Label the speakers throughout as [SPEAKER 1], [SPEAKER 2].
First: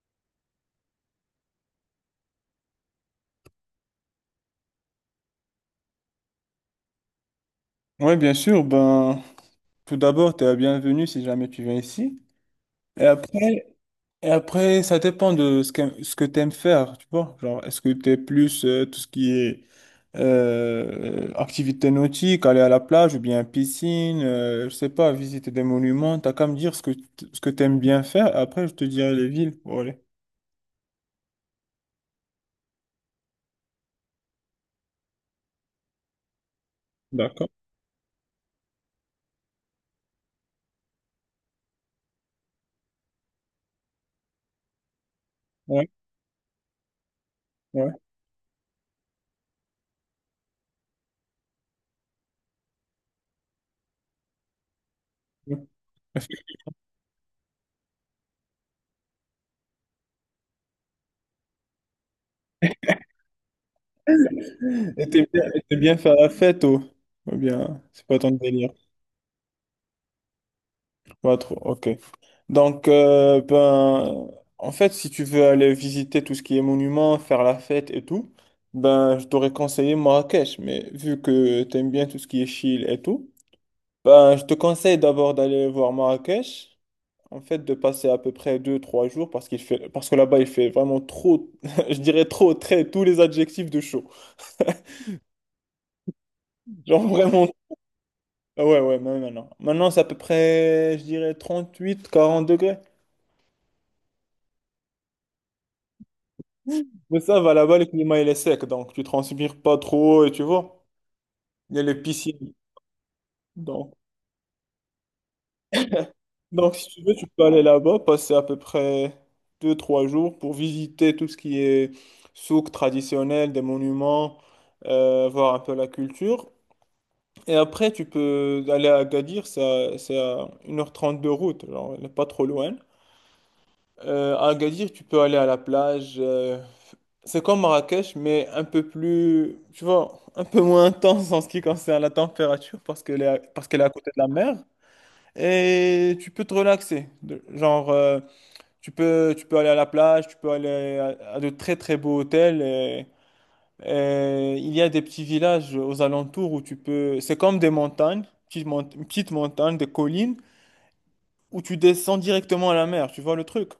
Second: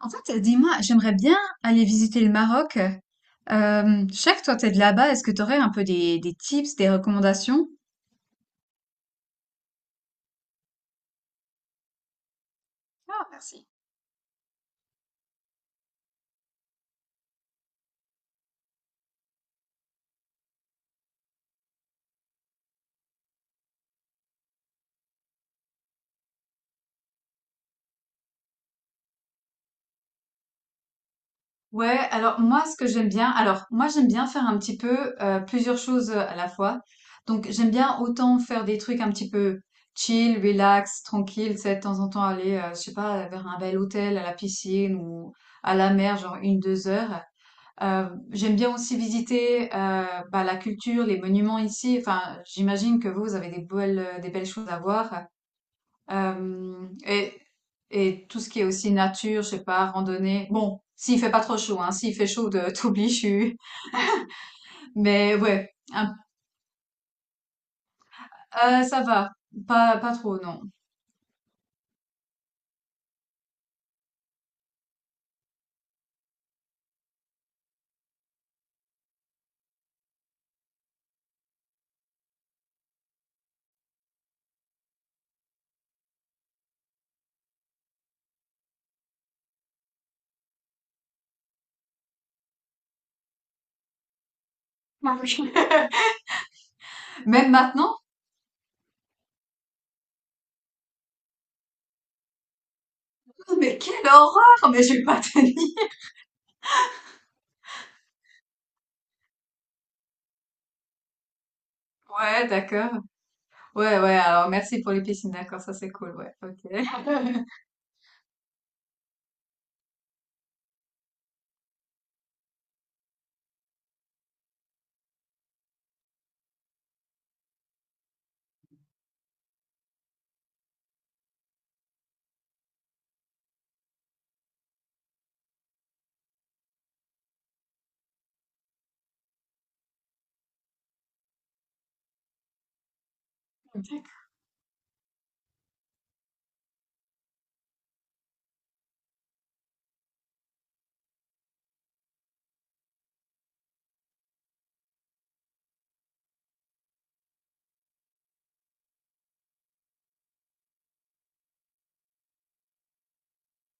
[SPEAKER 1] En fait, dis-moi, j'aimerais bien aller visiter le Maroc. Je sais que toi, t'es de là-bas. Est-ce que tu aurais un peu des tips, des recommandations?
[SPEAKER 2] Oui, bien sûr. Ben, tout d'abord, tu es la bienvenue si jamais tu viens ici. Et
[SPEAKER 1] Ah, merci.
[SPEAKER 2] après, et après ça dépend de ce que tu aimes faire, tu vois. Genre, est-ce que tu es plus tout ce qui est activité nautique, aller à la plage ou bien piscine, je sais pas, visiter des monuments. T'as qu'à me dire ce que, ce que tu aimes bien faire. Après, je te dirai les villes. Bon, allez.
[SPEAKER 1] Ouais, alors moi, ce que j'aime bien, alors moi, j'aime bien faire un petit peu plusieurs choses à la fois. Donc,
[SPEAKER 2] D'accord.
[SPEAKER 1] j'aime bien autant faire des trucs un petit peu chill, relax, tranquille, tu sais, de temps en temps aller, je sais pas, vers un bel hôtel, à la piscine ou à
[SPEAKER 2] Ouais,
[SPEAKER 1] la mer, genre une, 2 heures.
[SPEAKER 2] ouais.
[SPEAKER 1] J'aime bien aussi visiter bah, la culture, les monuments ici. Enfin, j'imagine que vous, vous avez des belles choses à voir.
[SPEAKER 2] ouais.
[SPEAKER 1] Euh, et, et tout ce qui est aussi nature, je sais pas, randonnée. Bon, s'il fait pas trop chaud, hein, s'il fait chaud, t'oublies, je suis. Mais
[SPEAKER 2] Et
[SPEAKER 1] ouais,
[SPEAKER 2] t'aimes bien faire la fête, ou bien, c'est pas ton délire.
[SPEAKER 1] ça va. Pas trop, non.
[SPEAKER 2] Pas trop, ok. Donc, ben, en fait, si tu veux aller visiter tout ce qui est monument, faire la fête et tout, ben, je t'aurais conseillé Marrakech. Mais vu que t'aimes bien tout ce qui est chill et tout, ben, je te conseille d'abord d'aller voir Marrakech. En fait, de passer à peu près 2-3 jours parce qu'il fait, parce que là-bas, il fait vraiment trop, je dirais trop, très, tous les adjectifs de chaud.
[SPEAKER 1] Non,
[SPEAKER 2] Genre vraiment,
[SPEAKER 1] Même maintenant?
[SPEAKER 2] ah ouais, ouais, mais maintenant. Maintenant, c'est à peu près, je dirais 38-40 degrés.
[SPEAKER 1] Mais quelle horreur! Mais je vais pas tenir.
[SPEAKER 2] Mais ça va là-bas, le climat il est sec, donc tu transpires pas trop, et tu vois, il y a les
[SPEAKER 1] Ouais,
[SPEAKER 2] piscines.
[SPEAKER 1] d'accord.
[SPEAKER 2] Donc,
[SPEAKER 1] Ouais, ouais, alors merci pour les piscines, d'accord, ça c'est cool, ouais, ok.
[SPEAKER 2] donc, si tu veux, tu peux aller là-bas, passer à peu près 2-3 jours pour visiter tout ce qui est souk traditionnel, des monuments, voir un peu la culture. Et après, tu peux aller à Agadir, c'est c'est à 1h30 de route, genre, elle n'est pas trop loin. À Agadir, tu peux aller à la plage. C'est comme Marrakech, mais un peu plus, tu vois, un peu moins intense en ce qui concerne la température parce qu'elle est à côté de la mer. Et tu peux te relaxer. Genre, tu peux aller à la plage, tu peux aller à de très très beaux hôtels. Et il y a des petits villages aux alentours où tu peux. C'est comme des montagnes, une petite montagne, des collines, où tu descends directement à la mer. Tu vois le truc?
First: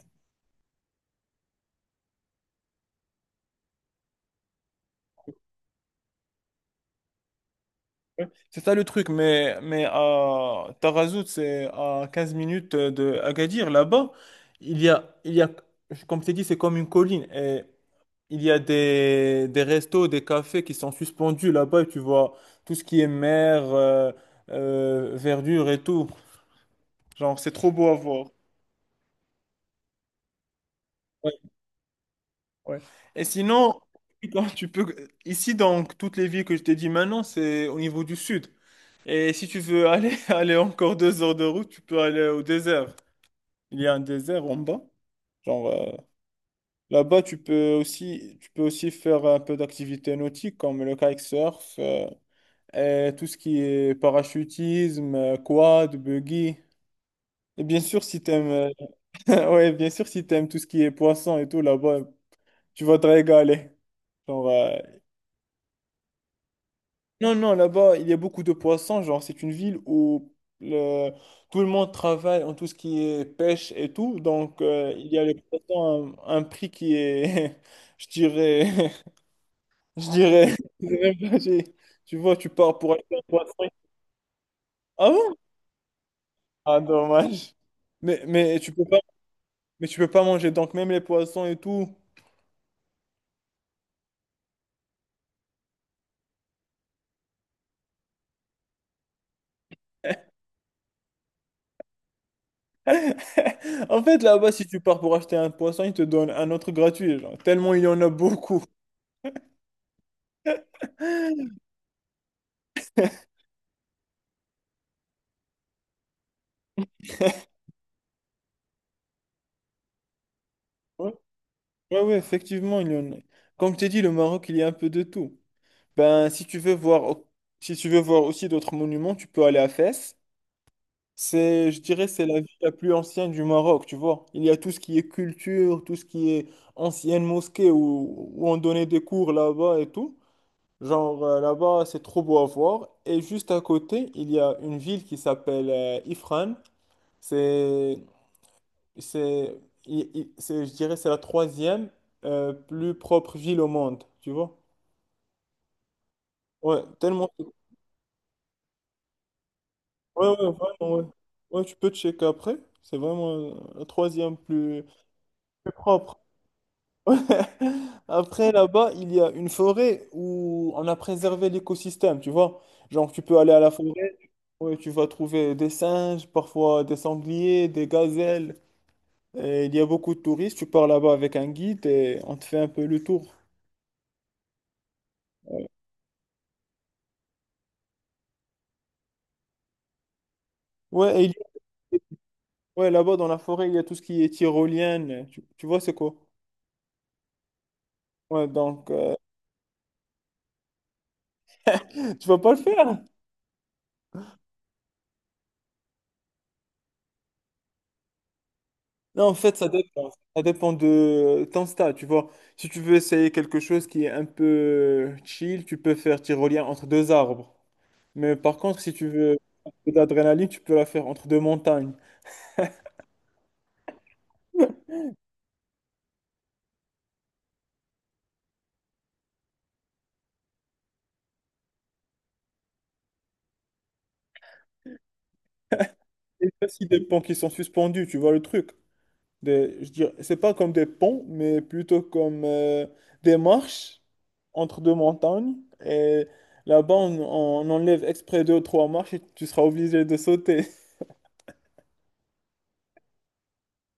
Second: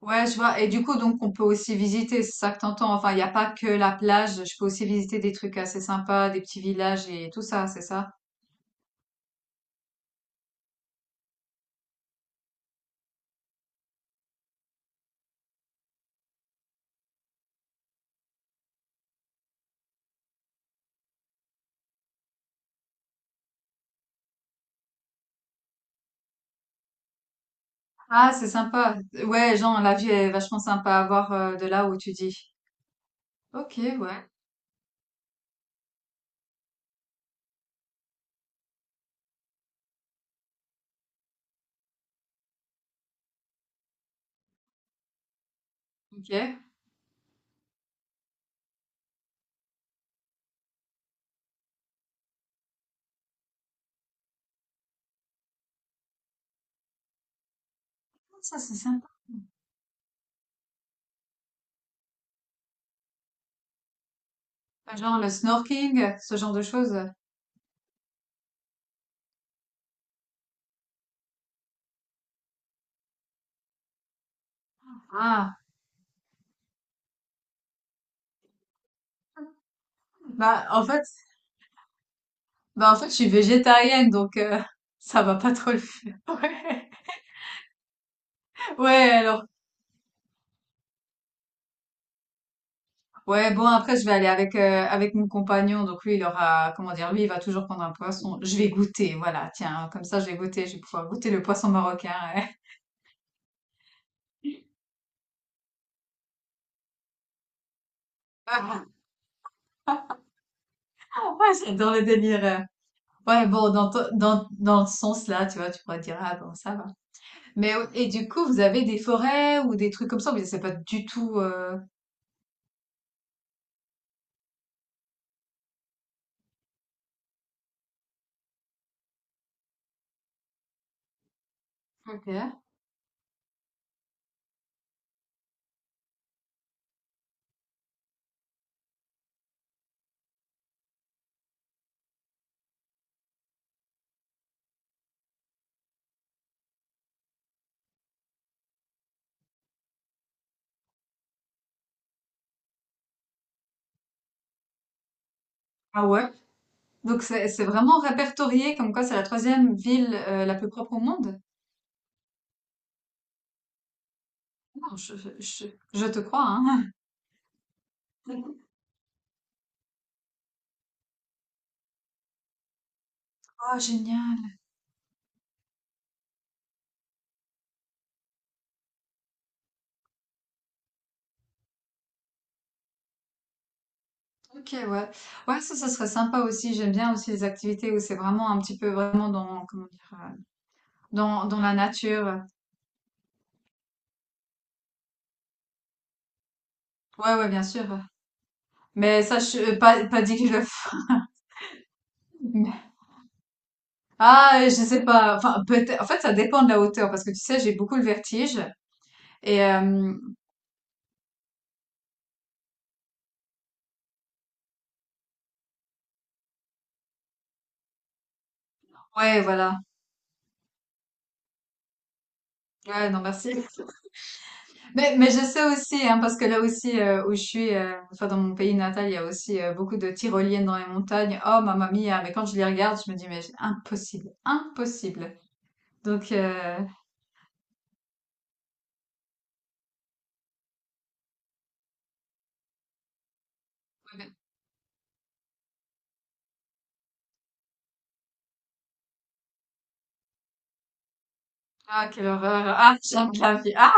[SPEAKER 1] Ouais, je vois. Et du coup, donc, on peut aussi visiter, c'est ça que t'entends. Enfin, il n'y a pas que la plage. Je peux aussi visiter des trucs assez sympas, des petits villages et tout ça, c'est ça?
[SPEAKER 2] C'est ça le truc, mais à Tarazout, c'est à 15 minutes de Agadir. Là-bas, il y a, comme t'ai dit, c'est comme une colline. Et il y a des restos, des cafés qui sont suspendus là-bas. Et tu vois tout ce qui est mer, verdure et tout. Genre, c'est trop beau à voir.
[SPEAKER 1] Ah, c'est sympa. Ouais, genre, la vue est vachement sympa à
[SPEAKER 2] Ouais,
[SPEAKER 1] voir de là où tu dis.
[SPEAKER 2] ouais. Et
[SPEAKER 1] Ok,
[SPEAKER 2] sinon,
[SPEAKER 1] ouais.
[SPEAKER 2] quand tu peux, ici, donc, toutes les villes que je t'ai dit maintenant, c'est au niveau du sud. Et si tu veux aller, aller encore 2 heures de route, tu peux aller au désert. Il y a un désert en bas. Genre,
[SPEAKER 1] Ok.
[SPEAKER 2] là-bas, tu peux aussi faire un peu d'activités nautiques comme le kitesurf et tout ce qui est parachutisme, quad, buggy. Et bien sûr, si t'aimes,
[SPEAKER 1] Ça, c'est sympa.
[SPEAKER 2] ouais, bien sûr, si t'aimes tout ce qui est poisson et tout, là-bas, tu vas te régaler. Genre,
[SPEAKER 1] Genre le snorking, ce genre de choses.
[SPEAKER 2] non, non, là-bas, il y a beaucoup de poissons. Genre, c'est une ville où le- tout le monde travaille en tout ce qui est pêche et tout. Donc, il y a les
[SPEAKER 1] Ah,
[SPEAKER 2] poissons à un prix qui est, je dirais, je dirais,
[SPEAKER 1] bah en
[SPEAKER 2] je
[SPEAKER 1] fait,
[SPEAKER 2] dirais pas, tu vois, tu pars pour
[SPEAKER 1] bah en fait, je
[SPEAKER 2] acheter un
[SPEAKER 1] suis
[SPEAKER 2] poisson.
[SPEAKER 1] végétarienne, donc
[SPEAKER 2] Ah
[SPEAKER 1] ça
[SPEAKER 2] bon?
[SPEAKER 1] va pas trop le faire.
[SPEAKER 2] Ah,
[SPEAKER 1] Ouais.
[SPEAKER 2] dommage. Mais,
[SPEAKER 1] Ouais, alors.
[SPEAKER 2] mais tu peux pas manger donc même les poissons et tout.
[SPEAKER 1] Ouais, bon après je vais aller avec mon compagnon, donc lui il aura comment dire, lui il va toujours prendre un poisson. Je vais goûter, voilà, tiens, comme ça je vais goûter, je vais pouvoir goûter le poisson marocain.
[SPEAKER 2] En fait, là-bas, si tu pars pour acheter un poisson, ils te donnent un autre gratuit, genre, tellement il y en a
[SPEAKER 1] Ouais,
[SPEAKER 2] beaucoup.
[SPEAKER 1] ouais j'adore le délire. Ouais, bon dans to- dans dans le sens là, tu vois, tu pourrais dire ah bon ça va. Mais et du coup vous avez des forêts ou des trucs comme ça, mais c'est pas du tout.
[SPEAKER 2] Ouais, ouais, effectivement, il y en a. Comme tu dit, le Maroc, il y a un peu de tout. Ben, si tu veux voir, si tu veux voir aussi d'autres monuments, tu peux aller à Fès. C'est, je dirais, c'est
[SPEAKER 1] Ok.
[SPEAKER 2] la ville la plus ancienne du Maroc, tu vois. Il y a tout ce qui est culture, tout ce qui est ancienne mosquée où on donnait des cours là-bas et tout. Genre, là-bas, c'est trop beau à voir. Et juste à côté, il y a une ville qui s'appelle Ifrane. C'est c'est, il- c'est- Je dirais, c'est la troisième plus propre ville au monde, tu vois?
[SPEAKER 1] Ah ouais?
[SPEAKER 2] Ouais,
[SPEAKER 1] Donc
[SPEAKER 2] tellement.
[SPEAKER 1] c'est vraiment répertorié comme quoi c'est la troisième ville
[SPEAKER 2] Ouais, ouais,
[SPEAKER 1] la plus propre
[SPEAKER 2] vraiment,
[SPEAKER 1] au
[SPEAKER 2] ouais.
[SPEAKER 1] monde?
[SPEAKER 2] Ouais, tu peux checker après. C'est vraiment la troisième plus,
[SPEAKER 1] Non,
[SPEAKER 2] plus
[SPEAKER 1] je
[SPEAKER 2] propre.
[SPEAKER 1] te crois, hein.
[SPEAKER 2] Ouais. Après, là-bas, il y a une forêt où on a préservé l'écosystème, tu vois? Genre, tu peux aller à la
[SPEAKER 1] Oh,
[SPEAKER 2] forêt,
[SPEAKER 1] génial.
[SPEAKER 2] ouais, tu vas trouver des singes, parfois des sangliers, des gazelles. Et il y a beaucoup de touristes, tu pars là-bas avec un guide et on te fait un peu le tour.
[SPEAKER 1] Ok, ouais. Ouais, ça serait sympa aussi. J'aime bien aussi les activités où c'est vraiment un petit peu vraiment dans, comment dire,
[SPEAKER 2] Ouais, et il y a
[SPEAKER 1] dans la nature.
[SPEAKER 2] ouais, là-bas dans la forêt, il y a tout ce qui est tyrolienne. Tu vois, c'est quoi?
[SPEAKER 1] Ouais, ouais, bien sûr.
[SPEAKER 2] Ouais, donc,
[SPEAKER 1] Mais ça, pas dit que je le ferais.
[SPEAKER 2] tu vas pas le
[SPEAKER 1] Mais-
[SPEAKER 2] faire.
[SPEAKER 1] Ah, je sais pas. Enfin, peut-être. En fait, ça dépend de la hauteur parce que tu sais, j'ai beaucoup le vertige.
[SPEAKER 2] Non, en fait,
[SPEAKER 1] Et
[SPEAKER 2] ça dépend. Ça dépend de ton stade, tu vois. Si tu veux essayer quelque chose qui est un peu chill, tu peux faire tyrolien entre deux arbres. Mais par contre, si tu veux
[SPEAKER 1] ouais,
[SPEAKER 2] un
[SPEAKER 1] voilà.
[SPEAKER 2] peu d'adrénaline, tu peux la faire entre deux montagnes.
[SPEAKER 1] Ouais, non, merci. Mais je sais aussi, hein, parce que là aussi où je suis, enfin dans mon pays natal, il y a aussi beaucoup de tyroliennes dans les montagnes. Oh mamma mia, mais quand je les regarde, je me dis mais impossible, impossible. Donc
[SPEAKER 2] Et ça, si des ponts qui sont suspendus, tu vois le truc. Je dirais, c'est pas comme des ponts, mais plutôt comme des marches entre deux montagnes. Et là-bas, on enlève exprès deux ou trois marches et tu seras obligé de sauter.
[SPEAKER 1] ah quelle horreur, ah j'aime la vie, ah,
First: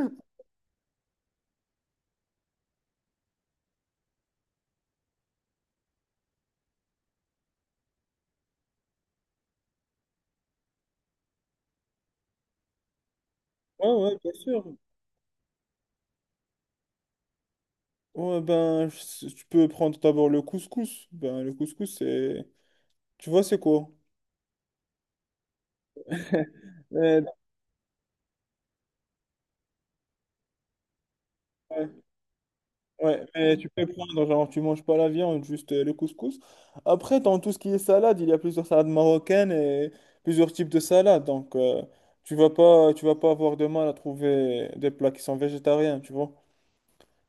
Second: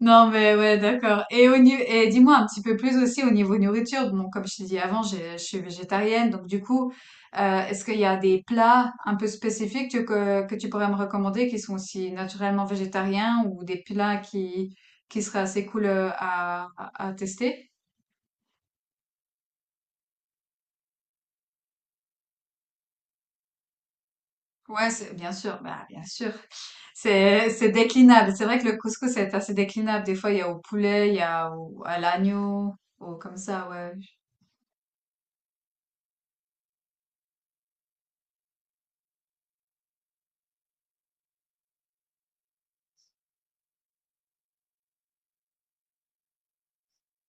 [SPEAKER 1] non, mais ouais, d'accord. Et, au niveau, et dis-moi un petit peu plus aussi au niveau nourriture. Bon, comme je t'ai dit avant, je suis végétarienne, donc du coup, est-ce qu'il y a des plats un peu spécifiques que tu pourrais me recommander qui sont aussi naturellement végétariens ou des
[SPEAKER 2] Ouais, ouais,
[SPEAKER 1] plats
[SPEAKER 2] bien sûr.
[SPEAKER 1] qui seraient assez cool à tester?
[SPEAKER 2] Ouais, ben, tu peux prendre d'abord le couscous. Ben, le couscous, c'est... Tu vois, c'est quoi?
[SPEAKER 1] Ouais, bien sûr, bah, bien sûr. C'est déclinable. C'est vrai que le couscous est assez déclinable. Des fois, il y a au poulet, il y a au,
[SPEAKER 2] Euh,
[SPEAKER 1] à l'agneau, au,
[SPEAKER 2] ouais,
[SPEAKER 1] comme
[SPEAKER 2] mais tu
[SPEAKER 1] ça,
[SPEAKER 2] peux
[SPEAKER 1] ouais.
[SPEAKER 2] prendre, genre, tu manges pas la viande, juste le couscous. Après, dans tout ce qui est salade, il y a plusieurs salades marocaines et plusieurs types de salades. Donc, tu vas pas avoir de mal à trouver des plats qui sont végétariens, tu vois.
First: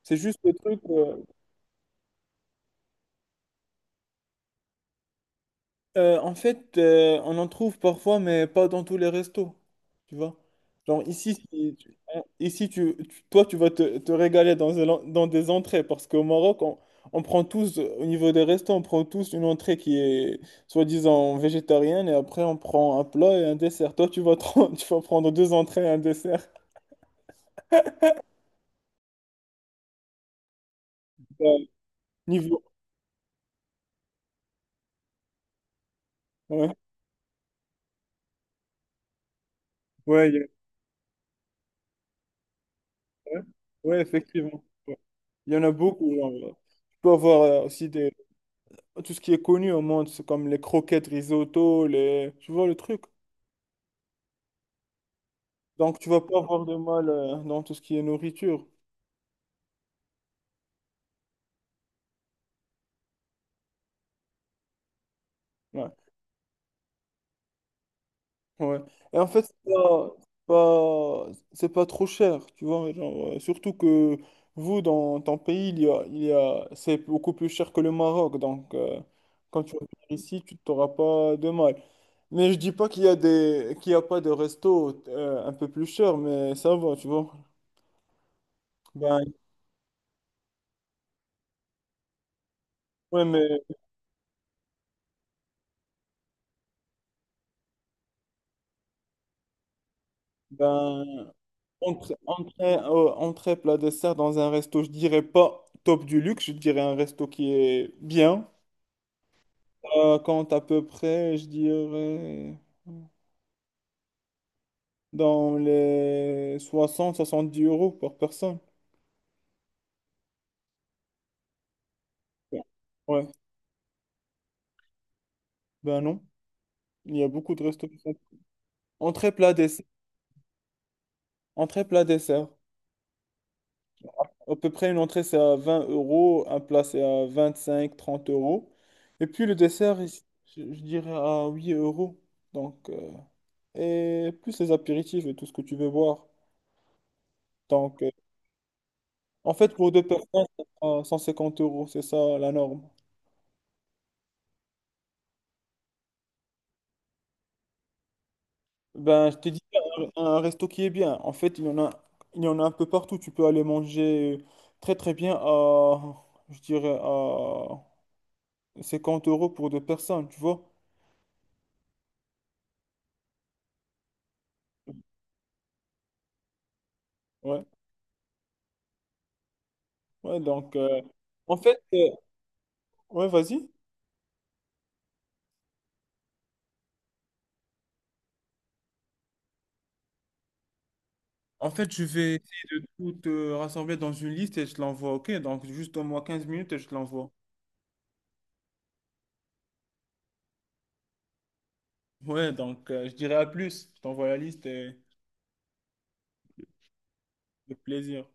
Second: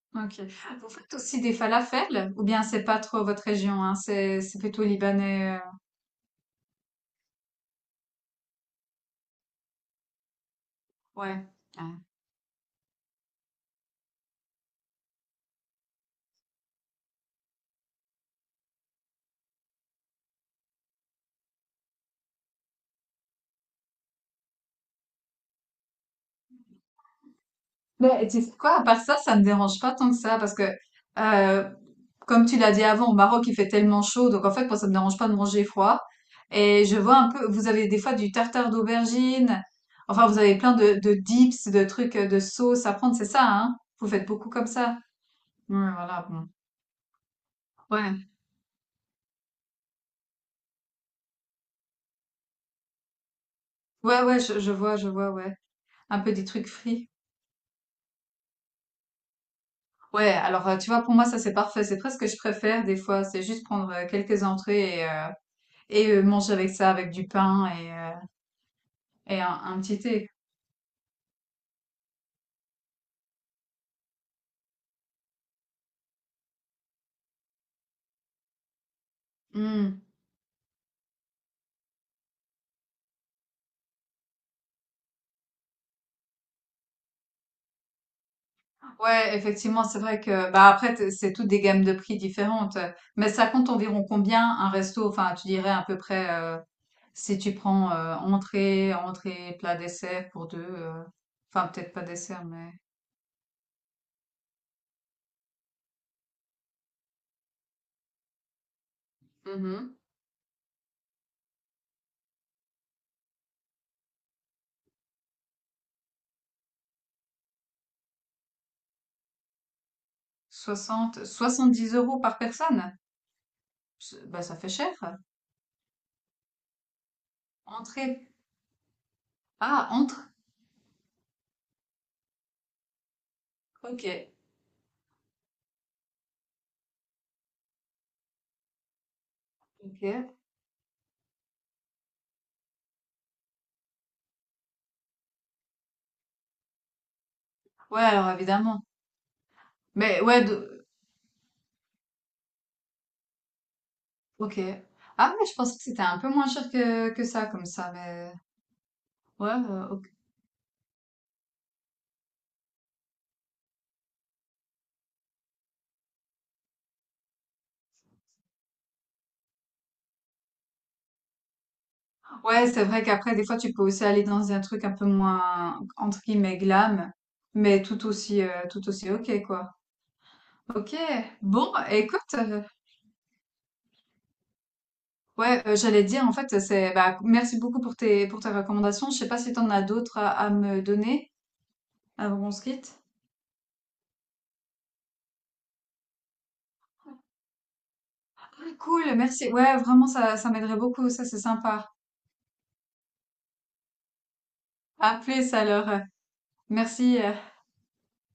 [SPEAKER 2] C'est juste
[SPEAKER 1] OK.
[SPEAKER 2] le truc.
[SPEAKER 1] Vous faites aussi des falafels? Ou bien c'est pas trop votre région, hein? C'est plutôt libanais,
[SPEAKER 2] En fait, on en trouve parfois, mais pas dans tous les restos, tu vois. Genre
[SPEAKER 1] ouais.
[SPEAKER 2] ici, si
[SPEAKER 1] Ouais.
[SPEAKER 2] tu- on- ici toi, te régaler dans, dans des entrées, parce qu'au Maroc, on prend tous, au niveau des restos, on prend tous une entrée qui est soi-disant végétarienne, et après on prend un plat et un dessert. Toi, tu vas prendre deux entrées et un dessert.
[SPEAKER 1] Mais tu sais quoi, à part ça, ça me dérange pas tant que ça parce que,
[SPEAKER 2] Euh,
[SPEAKER 1] euh, comme tu
[SPEAKER 2] niveau.
[SPEAKER 1] l'as dit avant, au Maroc, il fait tellement chaud, donc en fait, moi, ça me dérange pas de manger froid.
[SPEAKER 2] Ouais,
[SPEAKER 1] Et je vois un peu, vous avez des fois du tartare d'aubergine. Enfin,
[SPEAKER 2] ouais, il
[SPEAKER 1] vous
[SPEAKER 2] y
[SPEAKER 1] avez plein de dips, de trucs, de sauces à prendre, c'est ça,
[SPEAKER 2] ouais,
[SPEAKER 1] hein?
[SPEAKER 2] ouais,
[SPEAKER 1] Vous faites beaucoup
[SPEAKER 2] effectivement.
[SPEAKER 1] comme
[SPEAKER 2] Ouais.
[SPEAKER 1] ça.
[SPEAKER 2] Il y en a
[SPEAKER 1] Ouais,
[SPEAKER 2] beaucoup.
[SPEAKER 1] voilà,
[SPEAKER 2] Genre,
[SPEAKER 1] bon.
[SPEAKER 2] tu peux avoir aussi des...
[SPEAKER 1] Ouais.
[SPEAKER 2] tout ce qui est connu au monde, c'est comme les croquettes risotto, les... tu vois le truc.
[SPEAKER 1] Ouais, ouais, je vois, ouais.
[SPEAKER 2] Donc tu vas
[SPEAKER 1] Un peu
[SPEAKER 2] pas
[SPEAKER 1] des
[SPEAKER 2] avoir
[SPEAKER 1] trucs
[SPEAKER 2] de mal
[SPEAKER 1] frits.
[SPEAKER 2] dans tout ce qui est nourriture.
[SPEAKER 1] Ouais, alors tu vois, pour moi, ça c'est parfait. C'est presque ce que je préfère des fois. C'est juste prendre quelques entrées et, euh,
[SPEAKER 2] Ouais,
[SPEAKER 1] et euh, manger avec ça, avec du pain et, euh,
[SPEAKER 2] ouais. Et en
[SPEAKER 1] et
[SPEAKER 2] fait,
[SPEAKER 1] un petit thé.
[SPEAKER 2] c'est pas trop cher, tu vois. Genre, surtout que vous, dans ton pays, il y a, c'est beaucoup plus cher que le Maroc. Donc quand tu vas
[SPEAKER 1] Hmm.
[SPEAKER 2] venir ici, tu t'auras pas de mal. Mais je dis pas qu'il y a des, qu'il y a pas de resto un peu plus cher, mais ça va, tu vois. Ben,
[SPEAKER 1] Ouais, effectivement, c'est vrai que bah après c'est toutes des gammes de prix différentes.
[SPEAKER 2] ouais,
[SPEAKER 1] Mais
[SPEAKER 2] mais
[SPEAKER 1] ça compte environ combien un resto? Enfin, tu dirais à peu près si tu prends entrée, entrée, plat, dessert pour deux.
[SPEAKER 2] ben,
[SPEAKER 1] Enfin, peut-être pas
[SPEAKER 2] Entrée,
[SPEAKER 1] dessert, mais
[SPEAKER 2] entrée, plat, dessert dans un resto, je dirais pas top du luxe, je dirais un resto qui est bien.
[SPEAKER 1] Mhm.
[SPEAKER 2] Compte à peu près, je dirais dans les 60-70 euros par personne.
[SPEAKER 1] 70 euros par
[SPEAKER 2] Ouais,
[SPEAKER 1] personne.
[SPEAKER 2] ouais.
[SPEAKER 1] Bah ça fait cher.
[SPEAKER 2] Ben non, il y a beaucoup de restos qui font-
[SPEAKER 1] Entrée.
[SPEAKER 2] entrée, plat, dessert.
[SPEAKER 1] Ah, entrée.
[SPEAKER 2] Entrée, plat, dessert.
[SPEAKER 1] Ok,
[SPEAKER 2] À peu près, une entrée, c'est à 20 euros, un plat, c'est à 25-30 euros. Et puis le dessert,
[SPEAKER 1] ok.
[SPEAKER 2] je dirais à 8 euros. Donc, et plus les apéritifs et tout ce que tu veux boire. Donc,
[SPEAKER 1] Ouais, alors évidemment.
[SPEAKER 2] en fait, pour deux
[SPEAKER 1] Mais ouais,
[SPEAKER 2] personnes, ça prend 150 euros, c'est ça la norme.
[SPEAKER 1] ok. Ah mais je pensais que c'était un peu moins cher que ça, comme ça, mais
[SPEAKER 2] Ben, je
[SPEAKER 1] ouais,
[SPEAKER 2] t'ai dit
[SPEAKER 1] ok.
[SPEAKER 2] un resto qui est bien. En fait, il y en a un peu partout. Tu peux aller manger très très bien à, je dirais, à 50 euros pour deux personnes, tu vois.
[SPEAKER 1] Ouais, c'est vrai qu'après, des fois, tu peux aussi aller dans un truc un peu moins, entre guillemets, glam,
[SPEAKER 2] Ouais,
[SPEAKER 1] mais tout aussi ok, quoi.
[SPEAKER 2] ouais, donc,
[SPEAKER 1] Ok,
[SPEAKER 2] en
[SPEAKER 1] bon,
[SPEAKER 2] fait,
[SPEAKER 1] écoute,
[SPEAKER 2] ouais, vas-y.
[SPEAKER 1] ouais, j'allais dire, en fait, bah, merci beaucoup pour tes recommandations. Je sais pas si t'en as d'autres à me donner
[SPEAKER 2] En fait, je vais
[SPEAKER 1] avant qu'on se
[SPEAKER 2] essayer de
[SPEAKER 1] quitte.
[SPEAKER 2] tout rassembler dans une liste et je te l'envoie, ok? Donc, juste au moins 15 minutes et je te l'envoie.
[SPEAKER 1] Ah, cool, merci. Ouais, vraiment, ça m'aiderait beaucoup, ça, c'est sympa.
[SPEAKER 2] Ouais, donc je dirais à plus. Je t'envoie la liste et
[SPEAKER 1] À plus alors. Merci.
[SPEAKER 2] avec plaisir.